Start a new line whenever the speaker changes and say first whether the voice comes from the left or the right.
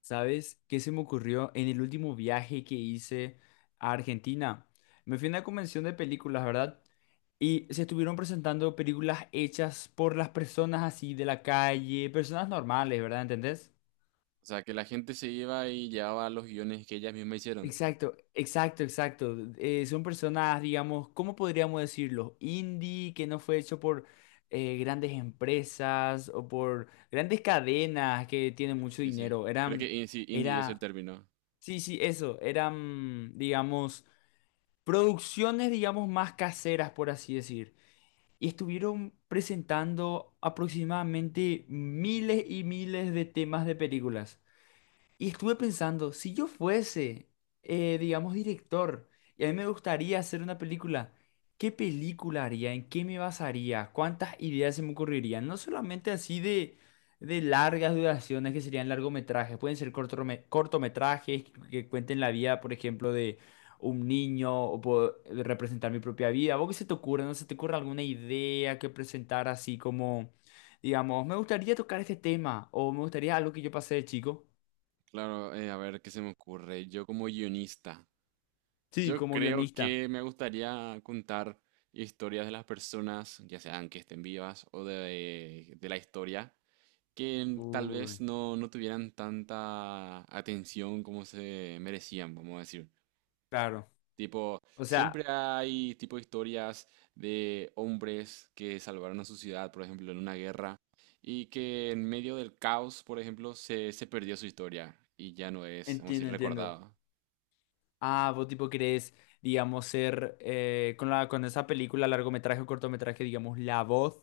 left: ¿Sabes qué se me ocurrió en el último viaje que hice a Argentina? Me fui a una convención de películas, ¿verdad? Y se estuvieron presentando películas hechas por las personas así de la calle, personas normales, ¿verdad? ¿Entendés?
right: O sea, que la gente se iba y llevaba los guiones que ellas mismas hicieron.
left: Exacto, exacto, exacto. Son personas, digamos, ¿cómo podríamos decirlo? Indie, que no fue hecho por grandes empresas o por grandes cadenas que tienen
right: Sí,
left: mucho
right: sí, sí.
left: dinero.
right: Creo que
left: Eran,
right: sí, indie es el
left: era
right: término.
left: Sí, sí, eso. Eran, digamos, producciones, digamos, más caseras, por así decir. Y estuvieron presentando aproximadamente miles y miles de temas de películas. Y estuve pensando, si yo fuese, digamos, director, y a mí me gustaría hacer una película, ¿qué película haría? ¿En qué me basaría? ¿Cuántas ideas se me ocurrirían? No solamente así de largas duraciones que serían largometrajes, pueden ser cortometrajes que cuenten la vida, por ejemplo, de un niño o puedo representar mi propia vida. ¿Vos qué se te ocurre? ¿No se te ocurre alguna idea que presentar así como, digamos, me gustaría tocar este tema o me gustaría algo que yo pasé de chico?
right: Claro, a ver qué se me ocurre. Yo como guionista,
left: Sí,
right: yo
left: como
right: creo
left: guionista.
right: que me gustaría contar historias de las personas, ya sean que estén vivas o de la historia, que tal
left: Uy,
right: vez no tuvieran tanta atención como se merecían, vamos a decir.
left: claro.
right: Tipo,
left: O
right: siempre
left: sea,
right: hay tipo historias de hombres que salvaron a su ciudad, por ejemplo, en una guerra, y que en medio del caos, por ejemplo, se perdió su historia y ya no es, vamos a
left: entiendo,
right: decir,
left: entiendo.
right: recordado.
left: Ah, vos tipo querés, digamos, ser con esa película, largometraje o cortometraje, digamos, la voz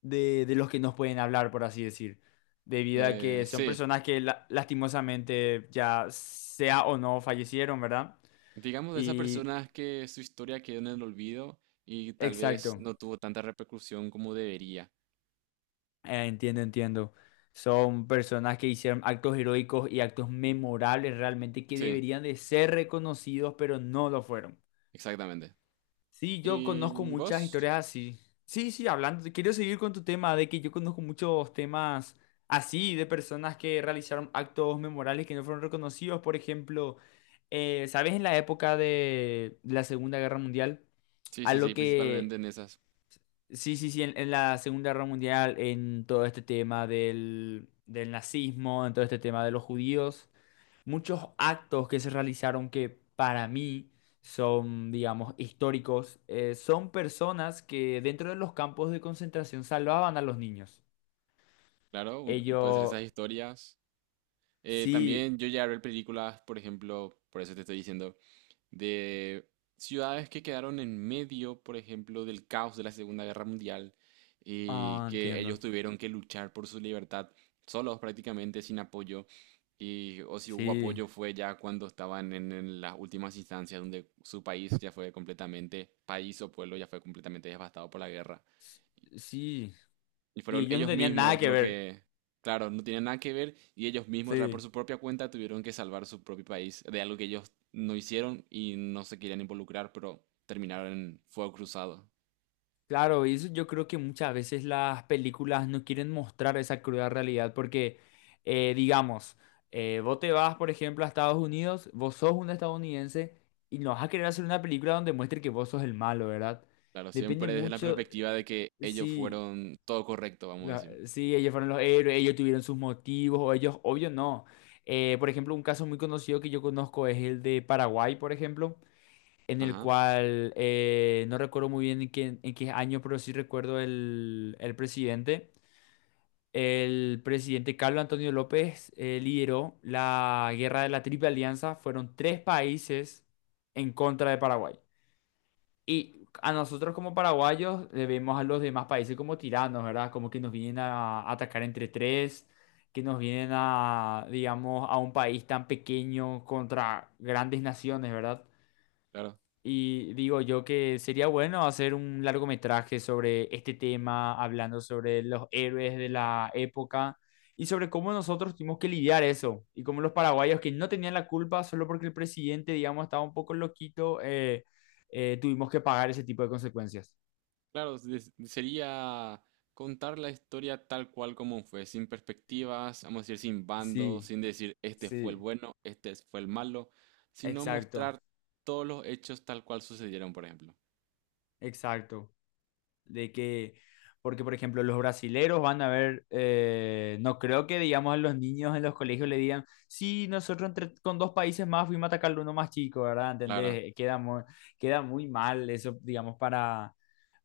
left: de los que nos pueden hablar, por así decir. Debido a
right: Eh,
left: que son
right: sí,
left: personas que lastimosamente ya sea o no fallecieron, ¿verdad?
right: digamos de esas
left: Y
right: personas que su historia quedó en el olvido y tal vez
left: exacto.
right: no tuvo tanta repercusión como debería.
left: Entiendo, entiendo. Son personas que hicieron actos heroicos y actos memorables realmente que
right: Sí,
left: deberían de ser reconocidos, pero no lo fueron.
right: exactamente.
left: Sí, yo conozco
right: ¿Y
left: muchas
right: vos?
left: historias así. Sí, sí, hablando, quiero seguir con tu tema de que yo conozco muchos temas así de personas que realizaron actos memorables que no fueron reconocidos. Por ejemplo, ¿sabes? En la época de la Segunda Guerra Mundial,
right: Sí, sí,
left: algo
right: sí, principalmente
left: que
right: en esas.
left: sí, sí, sí, en la Segunda Guerra Mundial, en todo este tema del nazismo, en todo este tema de los judíos, muchos actos que se realizaron que para mí son, digamos, históricos, son personas que dentro de los campos de concentración salvaban a los niños.
right: Claro, puede ser
left: Ellos,
right: esas historias.
left: sí,
right: También yo llegué a ver películas, por ejemplo, por eso te estoy diciendo, de ciudades que quedaron en medio, por ejemplo, del caos de la Segunda Guerra Mundial y
left: ah,
right: que ellos
left: entiendo,
right: tuvieron que luchar por su libertad solos prácticamente, sin apoyo. Y, o si hubo
left: sí,
right: apoyo fue ya cuando estaban en las últimas instancias donde su país ya fue completamente, país o pueblo ya fue completamente devastado por la guerra.
left: s- sí,
right: Y
left: y
right: fueron
left: ellos no
right: ellos
left: tenían nada
right: mismos
left: que
right: lo
left: ver,
right: que, claro, no tienen nada que ver y ellos mismos por
left: sí.
right: su propia cuenta tuvieron que salvar su propio país de algo que ellos no hicieron y no se querían involucrar, pero terminaron en fuego cruzado.
left: Claro, y eso yo creo que muchas veces las películas no quieren mostrar esa cruda realidad porque, digamos, vos te vas, por ejemplo, a Estados Unidos, vos sos un estadounidense y no vas a querer hacer una película donde muestre que vos sos el malo, ¿verdad?
right: Claro,
left: Depende
right: siempre desde la
left: mucho,
right: perspectiva de que
left: eh,
right: ellos
left: si,
right: fueron todo correcto, vamos a decir.
left: si ellos fueron los héroes, ellos tuvieron sus motivos o ellos, obvio, no. Por ejemplo, un caso muy conocido que yo conozco es el de Paraguay, por ejemplo en el
right: Ajá,
left: cual no recuerdo muy bien en qué año, pero sí recuerdo el presidente. El presidente Carlos Antonio López lideró la guerra de la Triple Alianza. Fueron tres países en contra de Paraguay. Y a nosotros como paraguayos le vemos a los demás países como tiranos, ¿verdad? Como que nos vienen a atacar entre tres, que nos vienen a, digamos, a un país tan pequeño contra grandes naciones, ¿verdad?
right: claro.
left: Y digo yo que sería bueno hacer un largometraje sobre este tema, hablando sobre los héroes de la época y sobre cómo nosotros tuvimos que lidiar eso y cómo los paraguayos que no tenían la culpa solo porque el presidente, digamos, estaba un poco loquito, tuvimos que pagar ese tipo de consecuencias.
right: Claro, sería contar la historia tal cual como fue, sin perspectivas, vamos a decir, sin bandos,
left: Sí,
right: sin decir este fue el
left: sí.
right: bueno, este fue el malo, sino
left: Exacto,
right: mostrar todos los hechos tal cual sucedieron, por ejemplo.
left: exacto. de que, Porque por ejemplo los brasileros van a ver, no creo que digamos a los niños en los colegios le digan, sí, nosotros entre, con dos países más fuimos a atacar uno más chico, ¿verdad?
right: Claro.
left: ¿Entendés? Queda muy mal eso, digamos, para,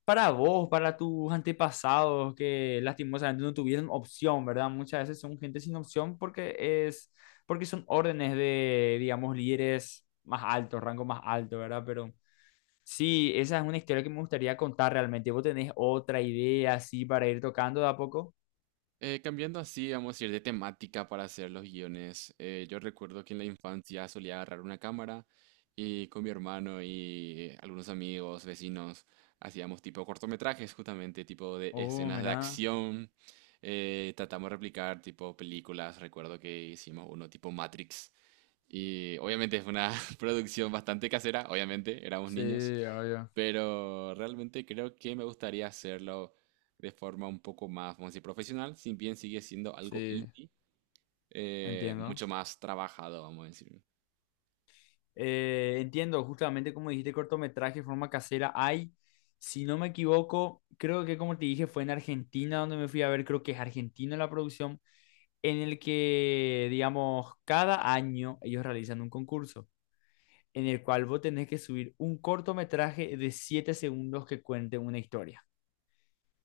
left: para vos, para tus antepasados que lastimosamente no tuvieron opción, ¿verdad? Muchas veces son gente sin opción porque son órdenes de, digamos, líderes más altos, rango más alto, ¿verdad? Sí, esa es una historia que me gustaría contar realmente. ¿Vos tenés otra idea así para ir tocando de a poco?
right: Cambiando así, vamos a ir de temática para hacer los guiones. Yo recuerdo que en la infancia solía agarrar una cámara y con mi hermano y algunos amigos, vecinos, hacíamos tipo cortometrajes justamente, tipo de
left: Oh,
right: escenas de
left: mira.
right: acción. Tratamos de replicar tipo películas. Recuerdo que hicimos uno tipo Matrix. Y obviamente es una producción bastante casera, obviamente éramos
left: Sí,
right: niños,
left: obvio.
right: pero realmente creo que me gustaría hacerlo de forma un poco más, vamos a decir, profesional, si bien sigue siendo algo
left: Sí,
right: indie,
left: entiendo.
right: mucho más trabajado, vamos a decir.
left: Entiendo, justamente como dijiste, cortometraje, de forma casera. Hay, si no me equivoco, creo que como te dije, fue en Argentina donde me fui a ver, creo que es Argentina la producción, en el que, digamos, cada año ellos realizan un concurso en el cual vos tenés que subir un cortometraje de 7 segundos que cuente una historia.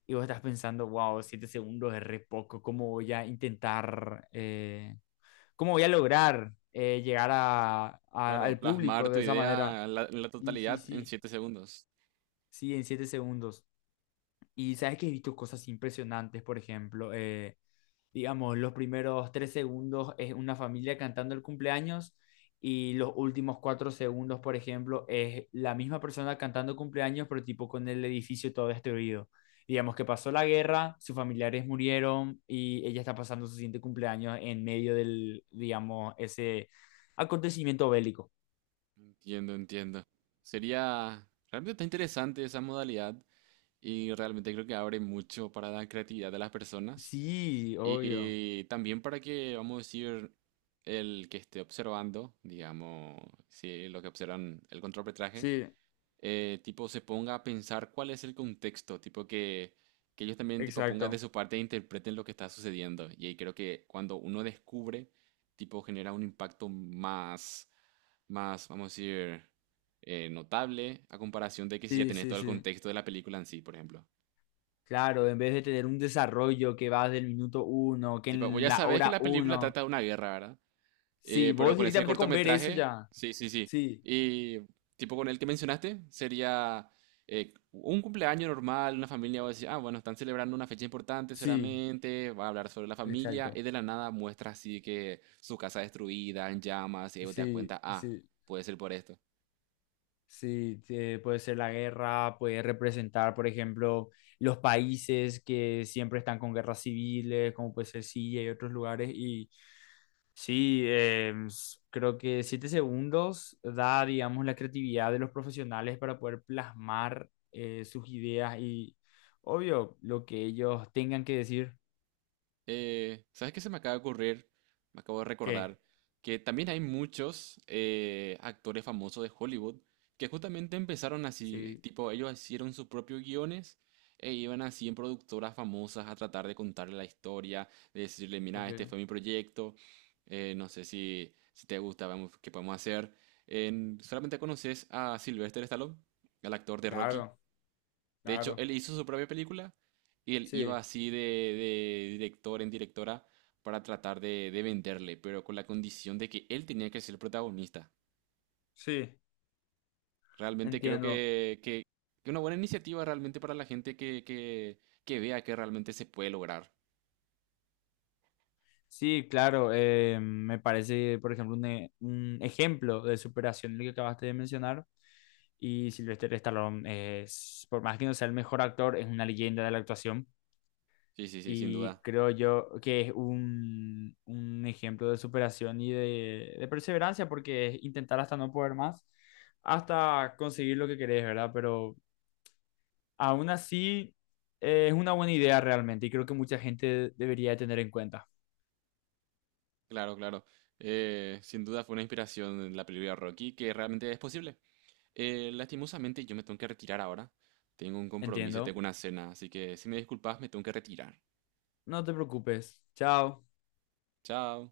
left: Y vos estás pensando, wow, 7 segundos es re poco. ¿Cómo voy a intentar, cómo voy a lograr llegar
right: Claro,
left: al público
right: plasmar tu
left: de esa manera?
right: idea en en la
left: Sí, sí,
right: totalidad en
left: sí,
right: 7 segundos.
left: sí, en 7 segundos. Y sabes que he visto cosas impresionantes, por ejemplo, digamos, los primeros 3 segundos es una familia cantando el cumpleaños y los últimos 4 segundos, por ejemplo, es la misma persona cantando cumpleaños, pero tipo con el edificio todo destruido. Digamos que pasó la guerra, sus familiares murieron y ella está pasando su siguiente cumpleaños en medio del, digamos, ese acontecimiento bélico.
right: Entiendo, entiendo. Sería, realmente está interesante esa modalidad y realmente creo que abre mucho para la creatividad de las personas.
left: Sí, obvio.
right: Y también para que, vamos a decir, el que esté observando, digamos, si lo que observan el contrapetraje,
left: Sí,
right: tipo se ponga a pensar cuál es el contexto, que ellos también tipo pongan de
left: exacto.
right: su parte e interpreten lo que está sucediendo. Y ahí creo que cuando uno descubre, tipo genera un impacto más, vamos a decir, notable a comparación de que si ya
left: Sí,
right: tenés
left: sí,
right: todo el
left: sí.
right: contexto de la película en sí, por ejemplo.
left: Claro, en vez de tener un desarrollo que va del minuto uno, que
right: Tipo, vos
left: en
right: ya
left: la
right: sabés que
left: hora
right: la película
left: uno.
right: trata de una guerra, ¿verdad?
left: Sí,
right: Pero
left: vos
right: con ese
left: directamente con ver eso
right: cortometraje,
left: ya.
right: sí, sí, sí.
left: Sí,
right: Y tipo con el que mencionaste, sería un cumpleaños normal, una familia va a decir, ah, bueno, están celebrando una fecha importante
left: sí,
right: seguramente, va a hablar sobre la familia,
left: exacto.
right: y de la nada muestra así que su casa destruida, en llamas, y ahí vos te das
left: Sí,
right: cuenta, ah,
left: sí,
right: puede ser por esto.
left: sí. Puede ser la guerra, puede representar, por ejemplo, los países que siempre están con guerras civiles, como puede ser Siria y otros lugares. Sí, creo que 7 segundos da, digamos, la creatividad de los profesionales para poder plasmar sus ideas y, obvio, lo que ellos tengan que decir.
right: ¿Sabes qué se me acaba de ocurrir? Me acabo de
left: ¿Qué?
right: recordar que también hay muchos actores famosos de Hollywood que justamente empezaron así,
left: Sí,
right: tipo, ellos hicieron sus propios guiones e iban así en productoras famosas a tratar de contarle la historia, de decirle, mira,
left: ok.
right: este fue mi proyecto, no sé si te gusta, vamos, qué podemos hacer. ¿Solamente conoces a Sylvester Stallone, el actor de Rocky?
left: Claro,
right: De hecho,
left: claro.
right: él hizo su propia película y él iba
left: Sí,
right: así de director en directora para tratar de venderle, pero con la condición de que él tenía que ser el protagonista.
left: sí,
right: Realmente creo
left: entiendo.
right: que una buena iniciativa realmente para la gente que vea que realmente se puede lograr.
left: Sí, claro. Me parece, por ejemplo, un ejemplo de superación lo que acabaste de mencionar. Y Sylvester Stallone es, por más que no sea el mejor actor, es una leyenda de la actuación.
right: Sí, sí, sí, sin
left: Y
right: duda.
left: creo yo que es un ejemplo de superación y de perseverancia, porque es intentar hasta no poder más, hasta conseguir lo que querés, ¿verdad? Pero aún así es una buena idea realmente y creo que mucha gente debería de tener en cuenta.
right: Claro, claro. Sin duda fue una inspiración en la película Rocky que realmente es posible. Lastimosamente yo me tengo que retirar ahora. Tengo un compromiso, tengo
left: Entiendo.
right: una cena, así que si me disculpas me tengo que retirar.
left: No te preocupes. Chao.
right: Chao.